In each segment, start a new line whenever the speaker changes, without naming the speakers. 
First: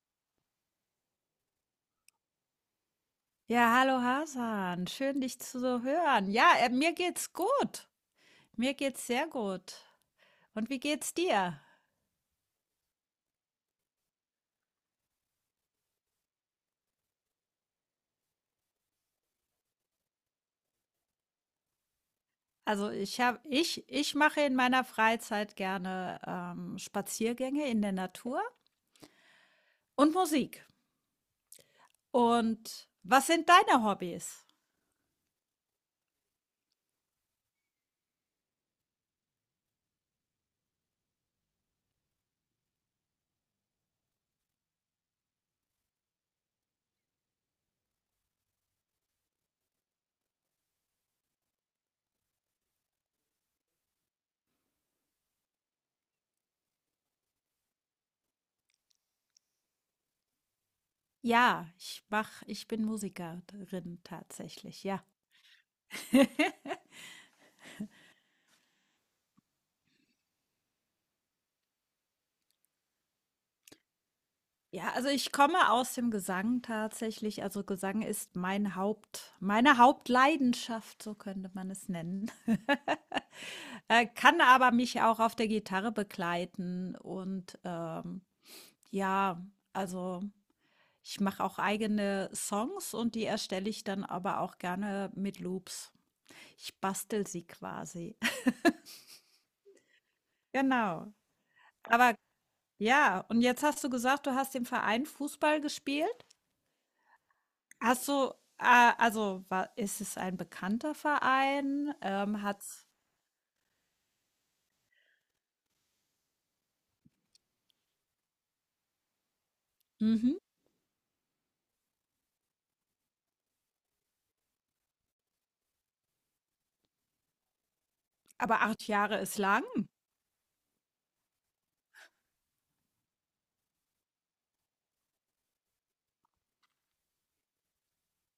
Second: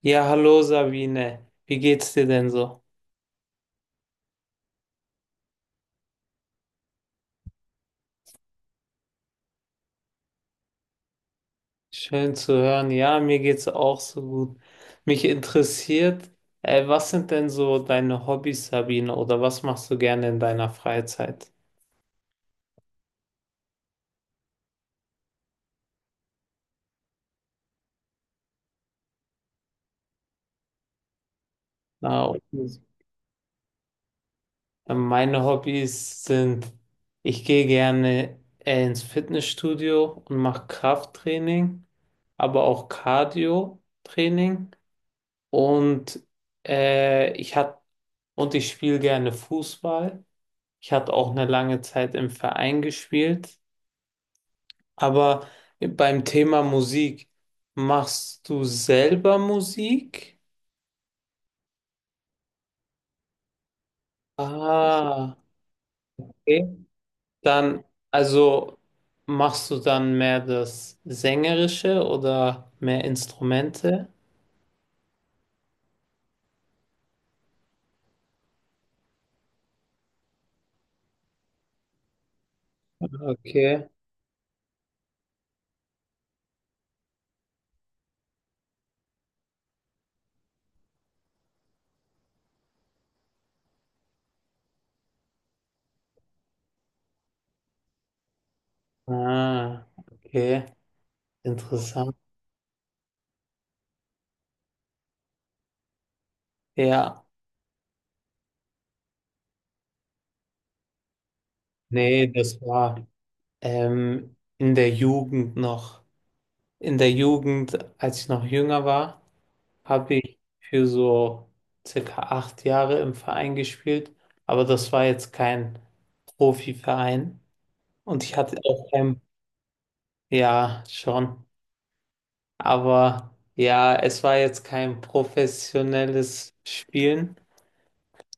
Ja, hallo Sabine. Wie geht's dir denn so?
Ja, hallo Hasan, schön dich zu so hören. Ja, mir geht's gut. Mir geht's sehr gut. Und wie geht's dir?
Schön zu hören. Ja, mir geht's auch so gut. Mich interessiert, was sind denn so deine Hobbys, Sabine, oder was machst du gerne in deiner Freizeit?
Also ich mache in meiner Freizeit gerne Spaziergänge in der Natur und Musik.
Na, und,
Und was sind deine Hobbys?
Meine Hobbys sind, ich gehe gerne ins Fitnessstudio und mache Krafttraining, aber auch Cardio-Training und äh, ich hab, ich spiele gerne Fußball. Ich hatte auch eine lange Zeit im Verein gespielt, aber beim Thema Musik, machst du selber Musik?
Ja, ich bin Musikerin tatsächlich, ja.
Ah, okay. Dann, also machst du dann mehr das Sängerische oder mehr Instrumente?
Ja, also ich komme aus dem Gesang tatsächlich. Also Gesang ist meine Hauptleidenschaft, so könnte man es nennen.
Okay.
Kann aber mich auch auf der Gitarre begleiten und, ja, also, ich mache auch eigene Songs und die erstelle ich dann aber auch gerne mit Loops. Ich bastel sie quasi.
Ah, okay.
Genau.
Interessant.
Aber ja, und jetzt hast du gesagt, du hast im Verein Fußball gespielt.
Ja,
Hast du, also, wa ist es ein bekannter Verein?
nee, das
Hat's
war in der Jugend noch. In der Jugend, als ich noch jünger war, habe
mhm,
ich für so circa 8 Jahre im Verein gespielt, aber das war jetzt kein Profiverein und ich hatte
aber 8
auch
Jahre
kein,
ist lang.
ja, schon, aber ja, es war jetzt kein professionelles Spielen,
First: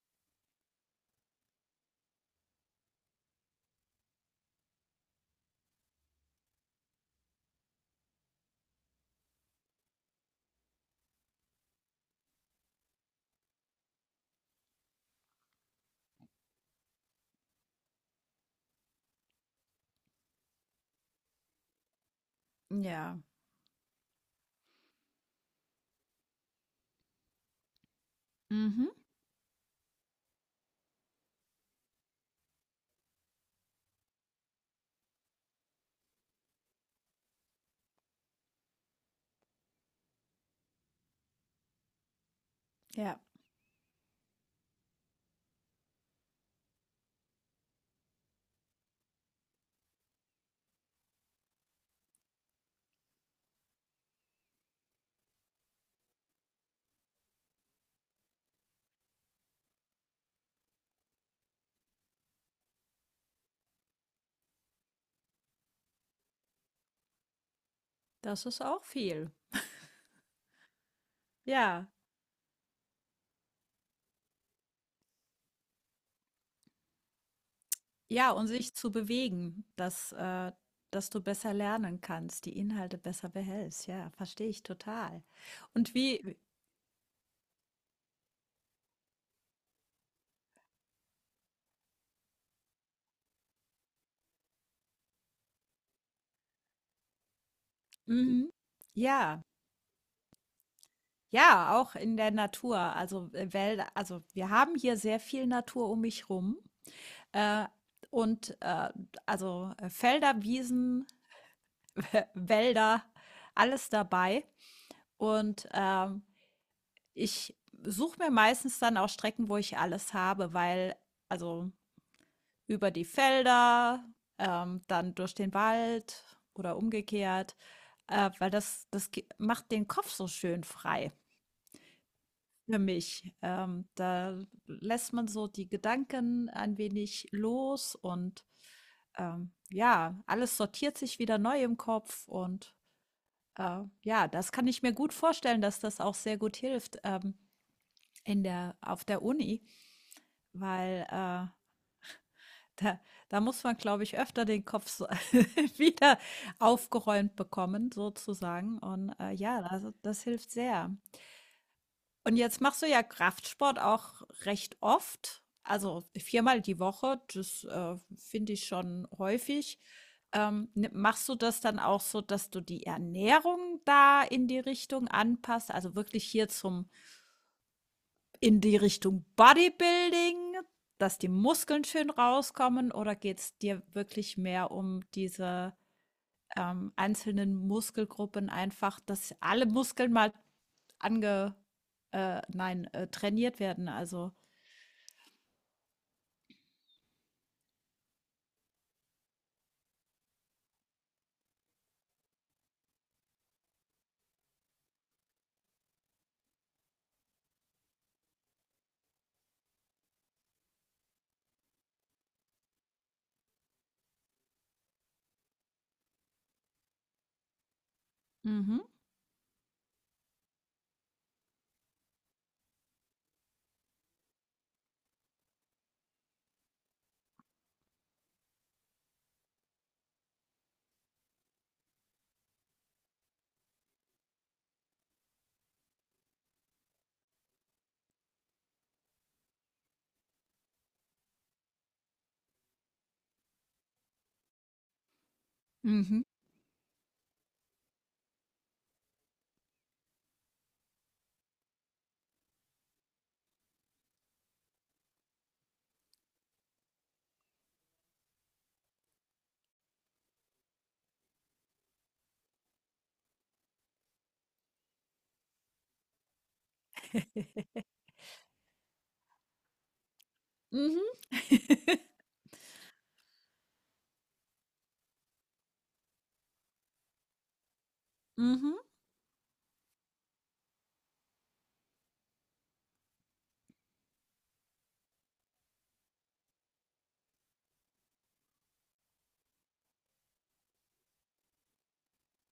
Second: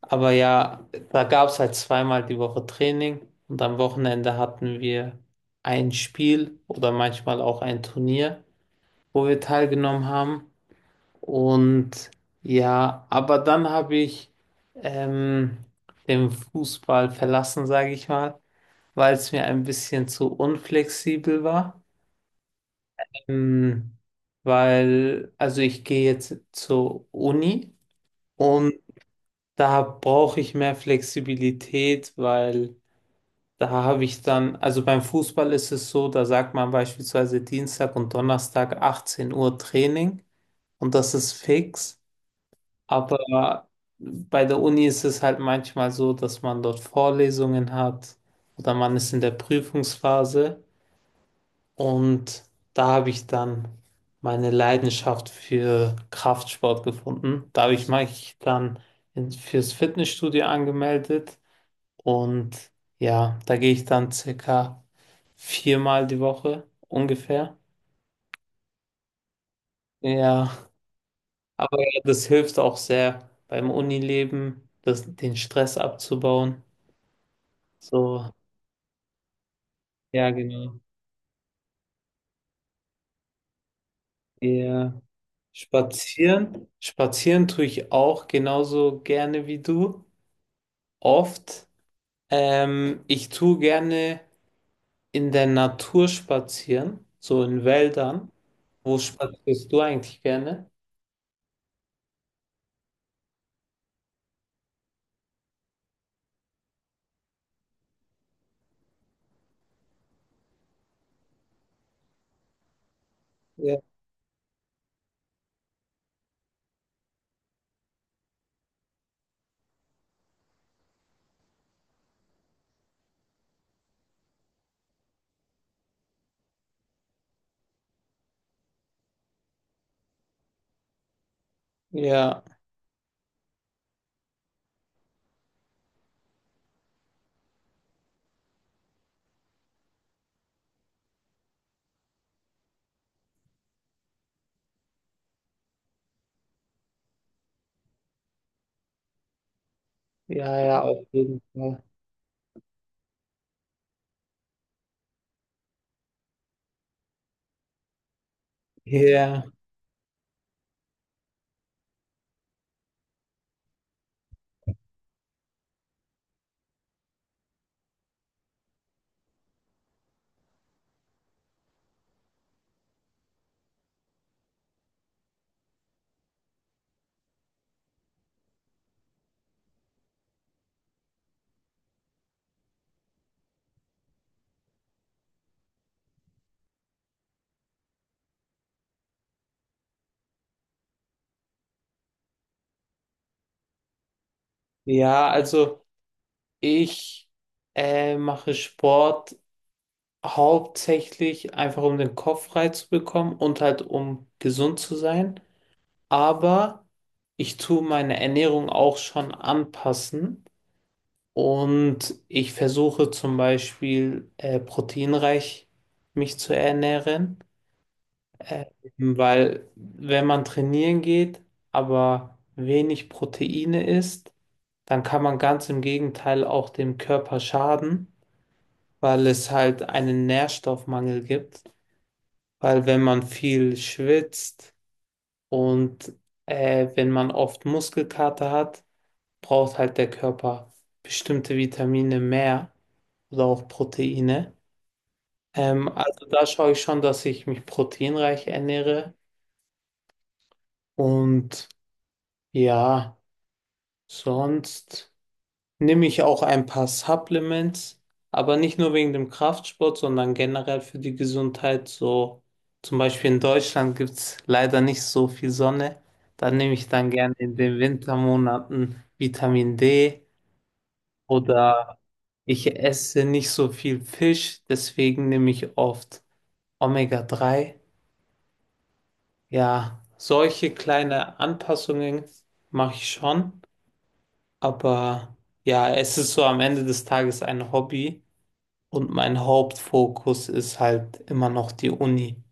aber ja, da gab es halt zweimal die Woche Training und am Wochenende hatten wir ein Spiel oder manchmal auch ein Turnier, wo wir teilgenommen haben. Und ja, aber dann habe ich ähm, den Fußball verlassen, sage ich mal, weil es mir ein bisschen zu unflexibel war.
Ja.
Ähm, also ich gehe jetzt zur Uni und
Mhm.
da brauche ich mehr Flexibilität, weil da habe ich dann, also beim Fußball ist es so, da sagt man beispielsweise Dienstag und Donnerstag 18 Uhr Training und das ist fix.
Ja,
Aber bei der Uni ist es halt manchmal so, dass man dort Vorlesungen hat oder man ist in der Prüfungsphase und da habe ich dann meine Leidenschaft für Kraftsport gefunden. Da habe ich mich dann fürs Fitnessstudio angemeldet und ja, da gehe ich dann circa viermal die Woche ungefähr.
das ist auch viel.
Ja, aber
Ja.
ja, das hilft auch sehr beim Unileben, das, den Stress abzubauen.
Ja,
So,
und sich zu bewegen, dass,
ja, genau.
dass du besser lernen kannst, die Inhalte besser behältst. Ja, verstehe ich
Ja.
total. Und wie
Spazieren. Spazieren tue ich auch genauso gerne wie du. Oft. Ich tue gerne in der Natur spazieren, so in Wäldern.
mhm.
Wo
Ja,
spazierst du eigentlich gerne?
ja, auch in der Natur, also, Wälder also, wir haben hier sehr viel Natur um mich rum, äh, und, äh, also, Felder, Wiesen, Wälder,
Ja,
alles dabei. Und, ich suche mir meistens dann auch Strecken, wo ich alles habe, weil also, über die Felder, dann durch den Wald oder umgekehrt, weil das macht den Kopf so schön frei
ja,
für mich. Da lässt man so die Gedanken ein wenig los und ja, alles sortiert sich wieder neu im Kopf und ja, das kann ich mir gut vorstellen, dass das auch sehr gut hilft in auf der Uni,
ja, ja,
weil
auf jeden Fall.
Da da muss man, glaube ich, öfter den Kopf so wieder aufgeräumt bekommen sozusagen und,
Ja,
ja, also, das hilft sehr. Und jetzt machst du ja Kraftsport auch recht oft, also viermal die Woche, das, finde ich schon häufig. Ni machst du das dann auch so, dass du die Ernährung da in die Richtung anpasst, also wirklich hier zum in die Richtung Bodybuilding, dass die Muskeln schön rauskommen oder geht's dir wirklich mehr um diese, einzelnen Muskelgruppen einfach, dass alle Muskeln mal ange nein, trainiert werden, also
ja, also ich mache Sport hauptsächlich einfach, um den Kopf frei zu bekommen und halt, um gesund zu sein, aber ich tue meine Ernährung auch schon anpassen und ich versuche zum Beispiel proteinreich mich zu ernähren, äh,
mhm,
weil wenn man trainieren geht, aber wenig Proteine isst, dann kann man ganz im Gegenteil auch dem Körper schaden, weil es halt einen Nährstoffmangel gibt, weil wenn man viel schwitzt und wenn man oft Muskelkater hat, braucht halt der Körper bestimmte Vitamine mehr oder auch Proteine. Ähm,
mhm,
also da schaue ich schon, dass ich mich proteinreich ernähre. Und ja, sonst nehme ich auch ein paar Supplements, aber nicht nur wegen dem Kraftsport, sondern generell für die Gesundheit. So zum Beispiel in Deutschland gibt es leider nicht so viel Sonne. Da nehme ich dann gerne in den Wintermonaten Vitamin D
mhm,
oder ich esse nicht so viel Fisch, deswegen nehme ich oft Omega 3.
mhm.
Ja, solche kleine Anpassungen mache ich schon, aber ja, es ist so am Ende des Tages ein Hobby und mein Hauptfokus ist halt immer noch die Uni.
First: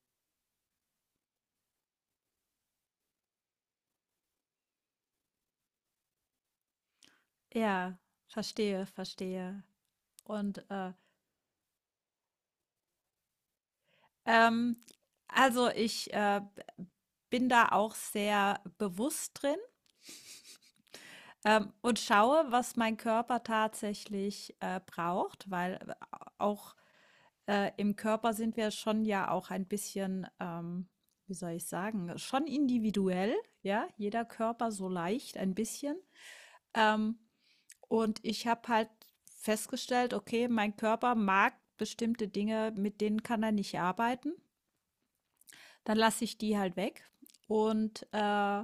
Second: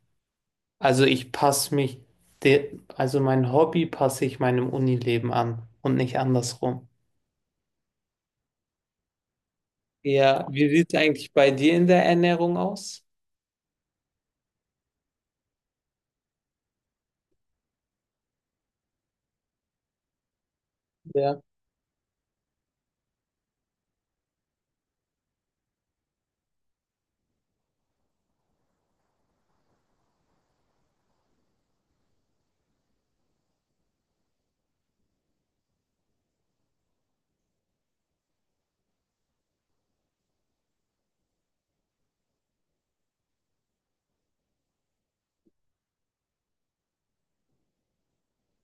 Also ich passe mich, de also mein Hobby passe ich meinem Unileben an und nicht andersrum.
Ja, verstehe, verstehe.
Ja,
Und,
wie sieht es eigentlich bei dir in der Ernährung aus?
ähm, also ich, bin da auch sehr bewusst drin.
Ja,
Und schaue, was mein Körper tatsächlich, braucht, weil auch, im Körper sind wir schon ja auch ein bisschen, wie soll ich sagen, schon individuell, ja, jeder Körper so leicht ein bisschen. Ähm, und ich habe halt festgestellt, okay, mein Körper mag bestimmte Dinge, mit denen kann er nicht arbeiten. Dann lasse ich die halt weg und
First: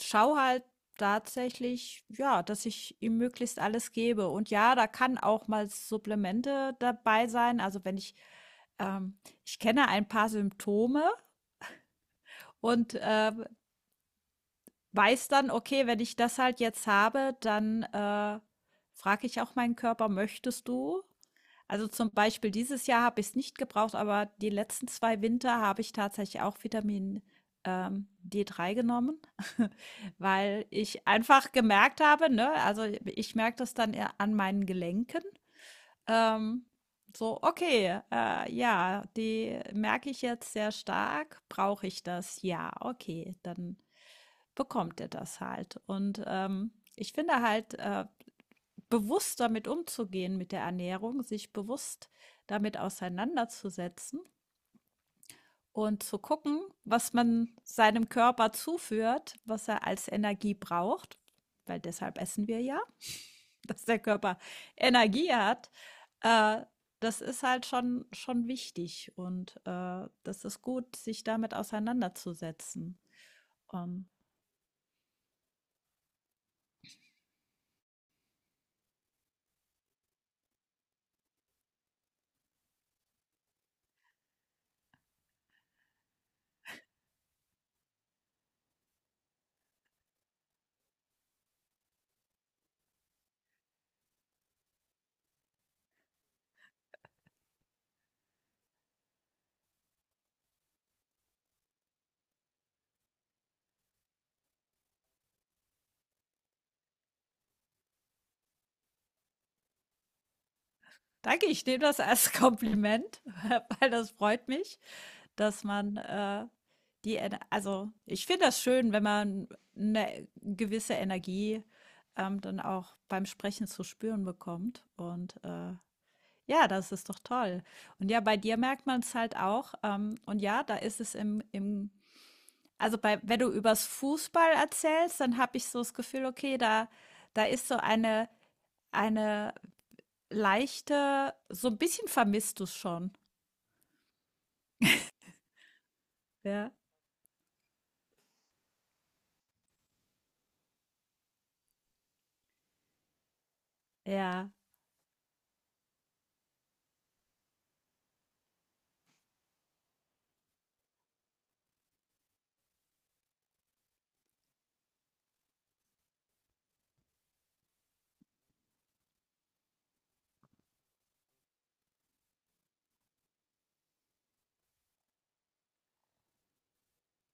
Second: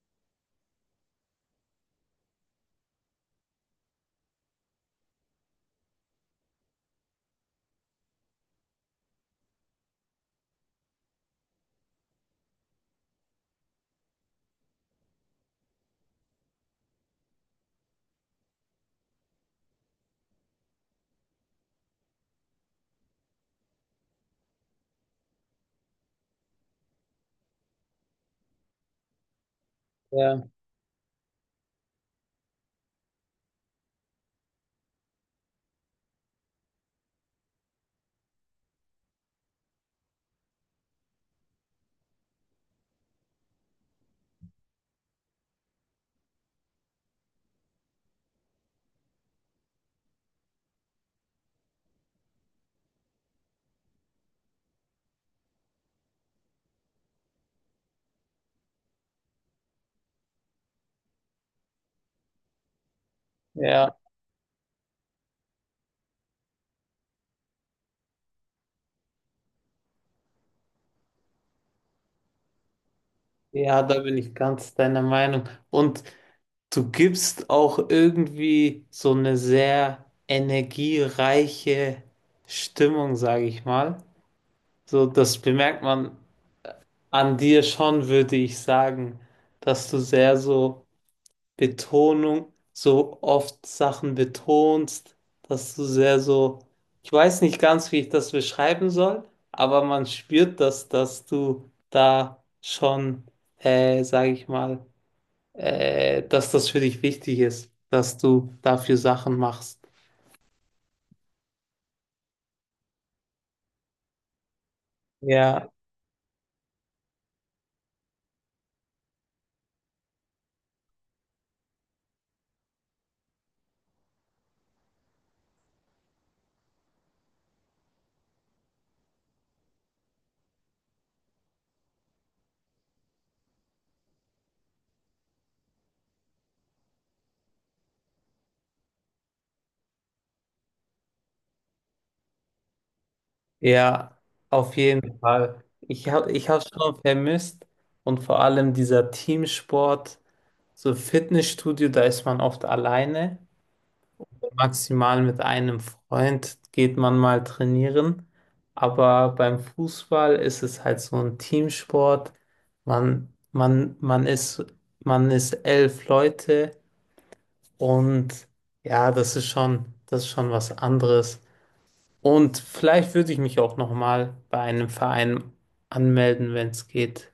schau halt tatsächlich, ja, dass ich ihm möglichst alles gebe. Und ja, da kann auch mal Supplemente dabei sein. Also wenn ich, ähm, ich kenne ein paar Symptome und weiß dann, okay, wenn ich das halt jetzt habe, dann frage ich auch meinen Körper, möchtest du? Also zum Beispiel dieses Jahr habe ich es nicht gebraucht, aber die letzten zwei Winter habe ich tatsächlich auch Vitamin D3 genommen,
ja,
weil ich einfach gemerkt habe, ne, also ich merke das dann eher an meinen Gelenken. Ähm, so, okay, ja, die merke ich jetzt sehr stark, brauche ich das? Ja, okay, dann bekommt er das halt. Und ich finde halt, bewusst damit umzugehen mit der Ernährung, sich bewusst damit auseinanderzusetzen und zu gucken, was man seinem Körper zuführt, was er als Energie braucht, weil deshalb essen wir ja, dass
ja.
der Körper Energie hat. Äh, Das ist halt schon, schon wichtig und das ist gut, sich damit auseinanderzusetzen.
Ja, da
Ähm,
bin ich ganz deiner Meinung. Und du gibst auch irgendwie so eine sehr energiereiche Stimmung, sage ich mal. So, das bemerkt man an dir schon, würde ich sagen, dass du sehr so Betonung, so oft Sachen betonst, dass du sehr so, ich weiß nicht ganz, wie ich das beschreiben soll, aber man spürt das, dass du da schon, sage ich mal, dass das für dich wichtig ist, dass du dafür Sachen machst.
Danke, ich nehme das als Kompliment, weil das freut mich. Dass
Ja,
man die, Ener- Also ich finde das schön, wenn man eine gewisse Energie dann auch beim Sprechen zu spüren bekommt. Und ja, das ist doch toll. Und ja, bei dir merkt man es halt auch. Und ja, da ist es im also wenn du übers Fußball erzählst, dann habe ich so das Gefühl, okay, da ist so eine leichte, so ein bisschen vermisst du es schon.
ja, auf jeden Fall. Ich hab's
Ja,
schon vermisst und vor allem dieser Teamsport, so Fitnessstudio, da ist man oft alleine.
ja.
Maximal mit einem Freund geht man mal trainieren. Aber beim Fußball ist es halt so ein Teamsport. Man, man, man ist, man ist 11 Leute. Und ja, das ist schon was anderes. Und vielleicht würde ich mich auch noch mal bei einem Verein anmelden, wenn es geht.